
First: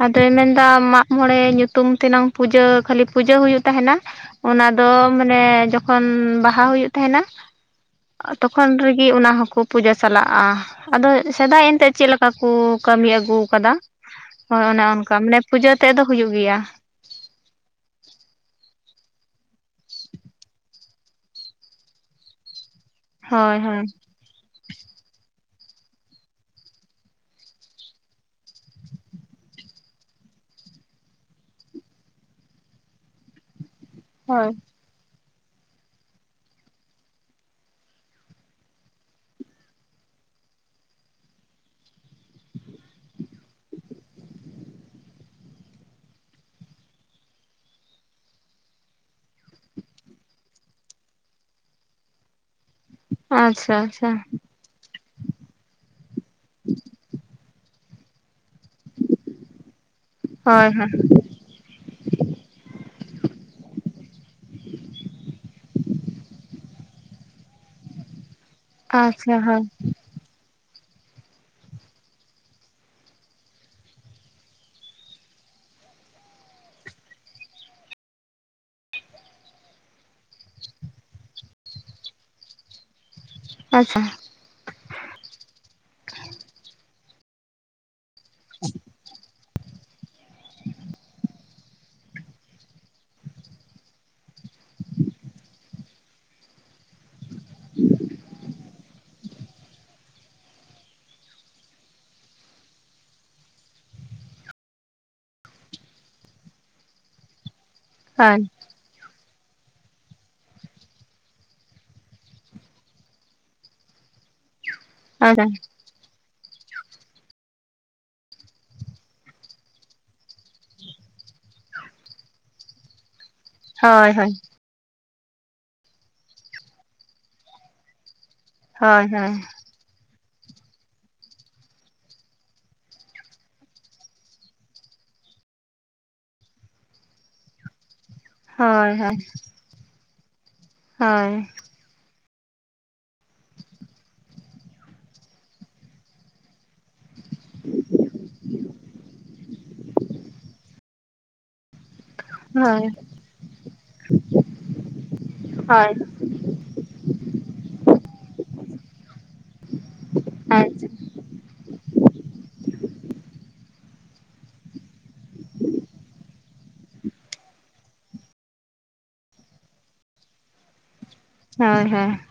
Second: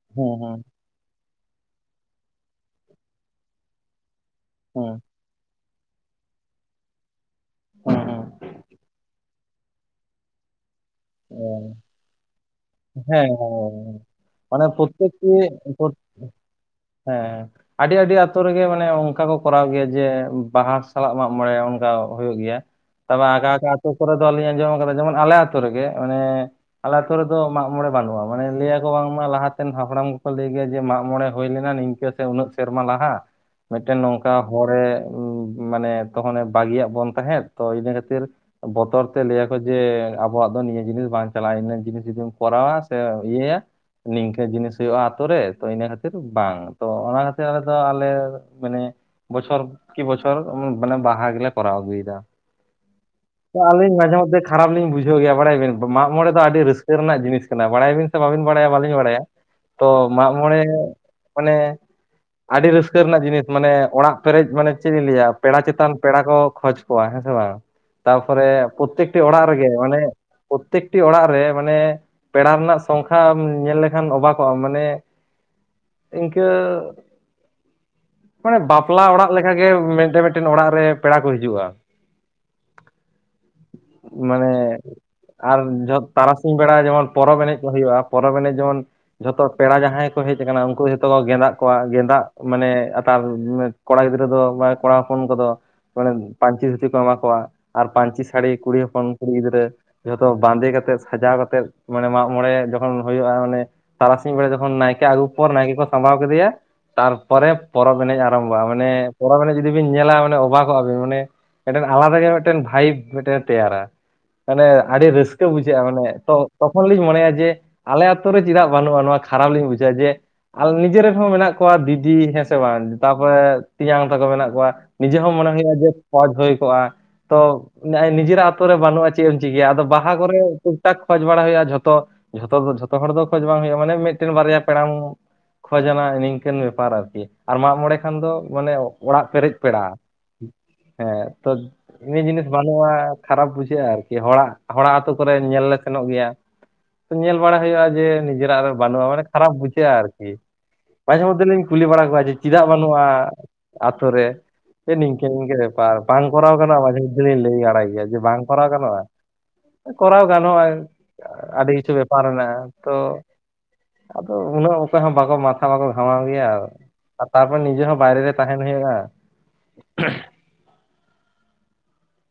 ᱟᱫᱚᱭ ᱢᱮᱱ
ᱦᱮᱸ
ᱮᱫᱟ ᱢᱟᱜ ᱢᱚᱬᱮ ᱧᱩᱛᱩᱢ ᱛᱮᱱᱟᱝ ᱯᱩᱡᱟᱹ ᱠᱷᱟᱹᱞᱤ ᱯᱩᱡᱟᱹ ᱦᱩᱭᱩᱜ ᱛᱟᱦᱮᱱᱟ᱾ ᱚᱱᱟ ᱫᱚ
ᱦᱮᱸ
ᱢᱟᱱᱮ ᱡᱚᱠᱷᱚᱱ ᱵᱟᱦᱟ ᱦᱩᱭᱩᱜ ᱛᱟᱦᱮᱱᱟ᱾
ᱦᱮᱸ ᱦᱮᱸ
ᱛᱚᱠᱷᱚᱱ ᱨᱮᱜᱤ ᱚᱱᱟ ᱦᱚᱸ ᱠᱩ ᱯᱩᱡᱟᱹ ᱪᱟᱞᱟᱜᱼᱟ᱾ ᱟᱫᱚ
ᱦᱮᱸ
ᱥᱮᱫᱟᱭ ᱮᱱᱛᱮᱫ ᱪᱮᱫ ᱞᱮᱠᱟ ᱠᱚ ᱠᱟᱹᱢᱤ ᱟᱹ
ᱦᱮᱸ
ᱜᱩ ᱟᱠᱟᱫᱟ ᱦᱚ
ᱢᱟᱱᱮ
ᱚᱱᱮ ᱚᱱᱠᱟ
ᱯᱨᱚᱛᱮᱠᱴᱤ
ᱢᱟᱱᱮ ᱯᱩᱡᱟᱹ ᱛᱮᱫ ᱫᱚ ᱦᱩᱭᱩᱜ ᱜᱮᱭᱟ᱾
ᱦᱮᱸ ᱟᱹᱰᱤ ᱟᱹᱰᱤ ᱟᱹᱛᱩ ᱨᱮ ᱜᱮ ᱢᱟᱱᱮ ᱚᱱᱠᱟ ᱠᱚ ᱠᱚᱨᱟᱣ ᱜᱮᱭᱟ ᱡᱮ ᱵᱟᱦᱟ ᱥᱟᱞᱟᱜ ᱢᱟᱜᱽ ᱢᱚᱬᱮ ᱚᱱᱠᱟ ᱦᱩᱭᱩᱜ ᱜᱮᱭᱟ᱾ ᱛᱚᱵᱮ ᱚᱠᱟ
ᱦᱳᱭ
ᱚᱠᱟ
ᱦᱳᱭ
ᱟᱹᱛᱩ ᱠᱚᱨᱮ ᱫᱚᱞᱤᱧ ᱟᱸᱡᱚᱢ ᱟᱠᱟᱫᱟ, ᱡᱮᱢᱚᱱ ᱟᱞᱮ ᱟᱹᱛᱩ ᱨᱮᱜᱮ ᱢᱟᱱᱮ ᱟᱞᱮ ᱟᱹᱛᱩ ᱨᱮᱫᱚ ᱢᱟᱜᱽ ᱢᱚᱬᱮ ᱵᱟᱹᱱᱩᱜᱼᱟ᱾ ᱢᱟᱱᱮ ᱞᱟᱹᱭ ᱟᱠᱚ ᱵᱟᱝ ᱢᱟ ᱞᱟᱦᱟᱛᱮᱱ ᱦᱟᱯᱲᱟᱢ ᱠᱚᱠᱚ ᱞᱟᱹᱭ ᱜᱮᱭᱟ ᱡᱮ ᱢᱟᱜ ᱢᱚᱬᱮ ᱦᱩᱭ ᱞᱮᱱᱟ ᱱᱤᱝ ᱠᱟᱹ ᱥᱮ ᱩᱱᱟᱹᱜ ᱥᱮᱨᱢᱟ ᱞᱟᱦᱟ ᱢᱤᱫᱴᱮᱱ ᱱᱚᱝᱠᱟ
ᱦᱳᱭ
ᱦᱚᱲᱮ ᱢᱟᱱᱮ ᱛᱚᱠᱷᱚᱱᱮ ᱵᱟᱹᱜᱤᱭᱟᱜ ᱵᱚᱱ ᱛᱟᱦᱮᱸᱫ ᱛᱚ ᱤᱱᱟᱹ ᱠᱷᱟᱹᱛᱤᱨ ᱵᱚᱛᱚᱨ ᱛᱮ ᱞᱟᱹᱭ ᱟᱠᱚ ᱡᱮ ᱟᱵᱚᱣᱟᱜ ᱫᱚ ᱱᱤᱭᱟᱹ ᱡᱤᱱᱤᱥ ᱵᱟᱝ ᱪᱟᱞᱟᱜ-ᱟ᱾ ᱤᱱᱟᱹ ᱡᱤᱱᱤᱥ ᱡᱩᱫᱤᱢ ᱠᱚᱨᱟᱣᱟ ᱥᱮ ᱤᱭᱟᱹᱭᱟ ᱱᱤᱝᱠᱟᱹ ᱡᱤᱱᱤᱥ ᱦᱩᱭᱩᱜᱼᱟ ᱟᱹᱛᱩ ᱨᱮ ᱛᱚ ᱤᱱᱟᱹ ᱠᱷᱟᱹᱛᱤᱨ ᱵᱟᱝ, ᱛᱚ ᱚᱱᱟ ᱠᱷᱟᱹᱛᱤᱨ ᱟᱞᱮ ᱫᱚ ᱟᱞᱮ ᱢᱟᱱᱮ ᱵᱚᱪᱷᱚᱨ ᱠᱤ ᱵᱚᱪᱷᱚᱨ ᱢᱟᱱᱮ ᱵᱟᱦᱟ ᱜᱮᱞᱮ ᱠᱚᱨᱟᱣ ᱟᱹᱜᱩᱭ ᱮᱫᱟ᱾ ᱚ
ᱟᱪᱪᱷᱟ
ᱟᱹᱞᱤᱧ
ᱟᱪᱪᱷᱟ
ᱢᱟᱡᱷᱮ ᱢᱚᱫᱽᱷᱮ ᱠᱷᱟᱨᱟᱯ ᱞᱤᱧ ᱵᱩᱡᱷᱟᱹᱣ ᱜᱮᱭᱟ ᱵᱟᱲᱟᱭᱟᱵᱮᱱ? ᱢᱟᱜ ᱢᱚᱬᱮ ᱫᱚ ᱟᱹᱰᱤ ᱨᱟᱹᱥᱠᱟᱹ ᱨᱮᱱᱟᱜ ᱡᱤᱱᱤᱥ ᱠᱟᱱᱟ᱾ ᱵᱟᱲᱟᱭᱟᱵᱤᱱ ᱥᱮ ᱵᱟᱵᱤᱱ ᱵᱟᱲᱟᱭᱟ ᱵᱟᱹᱞᱤᱧ ᱵᱟᱲᱟᱭᱟ? ᱛᱚ ᱢᱟᱜ ᱢᱚᱬᱮ
ᱦᱳᱭ ᱦᱳᱭ
ᱢᱟᱱᱮ ᱟᱹᱰᱤ ᱨᱟᱹᱥᱠᱟᱹ ᱨᱮᱱᱟᱜ ᱡᱤᱱᱤᱥ ᱢᱟᱱᱮ ᱚᱲᱟᱜ ᱯᱮᱨᱮᱡ ᱢᱟᱱᱮ ᱪᱮᱫ ᱤᱧ ᱞᱟᱹᱭᱟ ᱯᱮᱲᱟ ᱪᱮᱛᱟᱱ ᱯᱮᱲᱟ ᱠᱚ ᱠᱷᱚᱡᱽ ᱠᱚᱣᱟ ᱦᱮᱸ ᱥᱮ ᱵᱟᱝ? ᱛᱟᱨᱯᱚᱨᱮ ᱯᱨᱚᱛᱮᱠᱴᱤ
ᱟᱪᱪᱷᱟ
ᱚᱲᱟᱜ
ᱦᱳᱭ
ᱨᱮᱜᱮ ᱢᱟᱱᱮ ᱯᱨᱚᱛᱮᱠᱴᱤ ᱚᱲᱟᱜ ᱨᱮ ᱢᱟᱱᱮ ᱯᱮᱲᱟ ᱨᱮᱱᱟᱜ ᱥᱚᱝᱠᱷᱟᱢ ᱧᱮᱞ ᱞᱮᱠᱷᱟᱱ ᱚᱵᱠᱚᱜᱼᱟ ᱢᱟᱱᱮ ᱤᱝᱠᱟᱹ ᱳᱭ ᱵᱟᱯᱞᱟ ᱚᱲᱟᱜ ᱞᱮᱠᱟᱜᱮ ᱢᱤᱫᱴᱮᱱ ᱢᱤᱫᱴᱮᱱ ᱚᱲᱟᱜ ᱨᱮ ᱯᱮᱲᱟ ᱠᱚ ᱦᱤᱡᱩᱜᱼᱟ᱾ [unintelligible]
ᱟᱪᱪᱷᱟ
ᱢᱟᱱᱮ ᱟᱨ ᱡᱷᱚ ᱛᱟᱨᱟᱥᱤᱧ ᱵᱮᱲᱟ ᱡᱮᱢᱚᱱ ᱯᱚᱨᱚᱵᱽ ᱮᱱᱮᱡ ᱠᱚ ᱦᱩᱭᱩᱜᱼᱟ᱾ ᱯᱚᱨᱚᱵᱽ ᱮᱱᱮᱢ ᱡᱮᱢᱚᱱ ᱡᱷᱚᱛᱚ ᱯᱮᱲᱟ ᱡᱟᱦᱟᱸᱭ ᱠᱚ ᱦᱮᱡ ᱟᱠᱟᱱᱟ ᱩᱱᱠᱩ ᱡᱷᱚᱛᱚ ᱠᱚ ᱜᱸᱮᱫᱟᱜ ᱠᱚᱣᱟ ᱜᱮᱸᱫᱟᱜ ᱢᱟᱱᱮ ᱟᱛᱟᱨ ᱠᱚᱲᱟ ᱜᱤᱫᱽᱨᱟᱹ ᱫᱚ ᱢᱟᱱᱮ ᱠᱚᱲᱟ ᱦᱚᱯᱚᱱ ᱠᱚᱫᱚ ᱢᱟᱱᱮ ᱯᱟᱹᱧᱪᱤ ᱫᱷᱩᱛᱤ ᱠᱚ ᱮᱢᱟ ᱠᱚᱣᱟ ᱟᱨ ᱯᱟᱹᱧᱪᱤ ᱥᱟᱹᱲᱤ ᱠᱩᱲᱤ ᱦᱚᱯᱚᱱ ᱠᱩᱲᱤ ᱜᱤᱫᱽᱨᱟᱹ ᱡᱚᱛᱚ ᱵᱟᱸᱫᱮ ᱠᱟᱛᱮᱜ ᱥᱟᱡᱟᱣ ᱠᱟᱛᱮᱜ ᱢᱟᱱᱮ ᱢᱟᱜ ᱢᱚᱬᱮ ᱡᱚᱠᱷᱚᱱ ᱦᱩᱭᱩᱜᱼᱟ ᱢᱟᱱᱮ ᱛᱟᱨᱟᱥᱤᱧ ᱵᱮᱲᱟ ᱡᱚᱠᱷᱚᱱ ᱱᱟᱭᱠᱮ ᱟᱹᱜᱩ ᱯᱚᱨ ᱱᱟᱭᱠᱮ ᱠᱚ ᱥᱟᱢᱵᱟᱣ ᱠᱮᱫᱮᱭᱟ ᱛᱟᱨᱯᱚᱨᱮ ᱯᱚᱨᱚᱵᱽ ᱮᱱᱮᱡ
ᱦᱳᱭ
ᱟᱨᱟᱢᱵᱚᱜᱼᱟ ᱢᱟ ᱢᱟᱱᱮ ᱯᱚᱨᱚᱵᱽ ᱮᱱᱮᱡ ᱡᱩᱫᱤ ᱵᱤᱱ ᱧᱮᱞᱟ ᱢᱟᱱᱮ ᱚᱵᱟᱜᱚᱜᱼᱟ ᱵᱤᱱ ᱢᱟᱱᱮ ᱢᱤᱫᱴᱮᱱ ᱟᱞᱟᱫᱟ ᱜᱮ ᱢᱤᱫᱴᱮᱱ ᱵᱷᱟᱭᱤᱵ ᱢᱤᱫᱴᱮᱱ ᱛᱮᱭᱟᱨᱟ ᱢᱟᱱᱮ ᱟᱹᱰᱤ ᱨᱟᱹᱥᱠᱟᱹ
ᱟᱪᱪᱷᱟ
ᱵᱩᱡᱷᱟᱹᱜᱼᱟ ᱢᱟᱱᱮ ᱛᱚ ᱛᱚᱠᱷᱚᱱ ᱞᱤᱧ ᱢᱚᱱᱮᱭᱟ ᱡᱮ ᱟᱞᱮ ᱟᱛᱩ ᱨᱮ ᱪᱮᱫᱟᱜ ᱵᱟᱹᱱᱩᱜᱼᱟ ᱱᱚᱣᱟ ᱠᱷᱟᱨᱟᱯ ᱞᱤᱧ ᱵᱩᱡᱷᱟᱹᱣᱟ ᱡᱮ ᱟᱨ ᱱᱤᱡᱮᱨᱤᱱ ᱦᱚᱸ ᱢᱮᱱᱟᱜ ᱠᱚᱣᱟ ᱫᱤᱫᱤ ᱦᱮᱸ ᱥᱮ ᱵᱟᱝ ᱛᱟᱯᱚᱨᱮ ᱛᱮᱧᱟᱝ
ᱦᱳᱭ
ᱛᱟᱠᱚ
ᱦᱳᱭ
ᱢᱮᱱᱟᱜ ᱠᱚᱣᱟ ᱱᱤᱡᱮ ᱦᱚᱸ ᱢᱚᱱᱮ ᱦᱩᱭᱩᱜᱼᱟ ᱡᱮ ᱯᱚᱡ ᱦᱩᱭ ᱠᱚᱜᱼᱟ ᱛᱚ ᱱᱤᱡᱮᱨᱟᱜ ᱟᱛᱩ ᱨᱮ
ᱦᱳᱭ
ᱵᱟᱹᱱᱩᱜᱼᱟ ᱪᱮᱫ ᱮᱢ ᱪᱤᱠᱟᱹᱭᱟ ᱟᱫᱚ ᱵᱟᱦᱟ ᱠᱚᱨᱮ ᱴᱩᱠ ᱴᱟᱠ ᱠᱷᱡᱽ ᱵᱟᱲᱟ ᱦᱩᱭᱩᱜᱼᱟ ᱡᱷᱚᱛᱚ᱾ ᱡᱷᱚᱛᱚ ᱡᱷᱚᱛᱚ ᱦᱚᱲ ᱫᱚ ᱠᱷᱚᱡᱽ ᱵᱟᱝ ᱦᱩᱭᱩᱜᱼᱟ ᱢᱟᱱᱮ ᱢᱤᱫᱴᱮᱱ ᱵᱟᱨᱭᱟ ᱯᱮᱲᱟᱢ ᱠᱷᱚᱡᱱᱟ ᱱᱤᱝᱠᱟᱹᱱ ᱵᱮᱯᱟᱨ ᱟᱨᱠᱤ, ᱟᱨ ᱢᱟᱜ ᱢᱚᱬᱮ ᱠᱷᱟᱱ ᱫᱚ ᱢᱟᱱᱮ
ᱦᱳᱭ ᱦᱳᱭ ᱦᱳᱭ
ᱚᱲᱟᱜ ᱯᱮᱨᱮᱡ ᱯᱮᱲᱟ ᱦᱮᱸ ᱛᱚ ᱤᱱᱟᱹ ᱡᱤᱱᱤᱥ ᱵᱟᱹᱱᱩᱜᱼᱟ ᱠᱷᱟᱨᱟᱯ ᱵᱩᱡᱷᱟᱹᱜᱼᱟ ᱟᱨᱠᱤ ᱦᱚᱲᱟᱜ ᱦᱚᱲᱟᱜ ᱟᱹᱛᱩ ᱠᱚᱨᱮ ᱧᱮᱞ ᱞᱮ ᱥᱮᱱᱚᱜ ᱜᱮᱭᱟ᱾ ᱧᱮᱞ ᱵᱟᱲᱟ ᱦᱩᱭᱩᱜᱼᱟ ᱡᱮ ᱱᱤᱡᱮᱨᱟᱜ ᱨᱮ ᱵᱟᱹᱱᱩᱜᱼᱟ ᱢᱟᱱᱮ ᱠᱷᱟᱨᱟᱯ ᱵᱩᱡᱷᱟᱹᱜᱼᱟ ᱟᱨᱠᱤ᱾ ᱢᱟᱡᱦᱮ ᱢᱚᱫᱦᱮ ᱞᱤᱧ ᱠᱩᱞᱤ ᱵᱟᱲᱟ ᱠᱚᱣᱟ ᱪᱮᱫᱟᱜ
ᱦᱳᱭ
ᱵᱟᱹᱱᱩᱜᱼᱟ ᱟᱛᱳ ᱨᱮ ᱱᱤᱝᱠᱟᱹ ᱱᱤᱠᱟᱹ
ᱦᱳᱭ
ᱵᱮᱯᱟᱨ ᱵᱟᱝ ᱠᱚᱨᱟᱣ ᱜᱟᱱᱚᱜᱼᱟ ᱢᱟᱷᱮ ᱢᱚᱫᱷᱮ ᱞᱤᱧ ᱞᱟᱹᱭ ᱵᱟᱲᱟᱭ ᱜᱮᱭᱟ ᱡᱮ ᱵᱟᱝ ᱠᱚᱨᱟᱣ ᱜᱟᱱᱚᱜᱼᱟ? ᱠᱚᱨᱟᱣ
ᱦᱳᱭ
ᱜᱟᱱᱚᱜᱼᱟ ᱟᱹᱰᱤ ᱠᱤᱪᱷᱩ ᱵᱮᱯᱟᱨ ᱢᱮᱱᱟᱜ ᱛᱚ ᱟᱫᱚ ᱩᱱᱟᱹᱜ ᱚᱠᱚᱭ ᱦᱚᱸ ᱵᱟᱠᱚ ᱢᱟᱛᱷᱟ ᱵᱟᱠᱚ ᱜᱷᱟᱢᱟᱣ ᱜᱮᱭᱟ᱾ ᱟᱨ ᱛᱟᱨᱯᱚᱨ ᱱᱤᱡᱮ ᱦᱚᱸ ᱵᱟᱭᱨᱮ ᱨᱮ ᱛᱟᱦᱮᱱ ᱦᱩᱭᱩᱜᱼᱟ᱾
[unintelligible]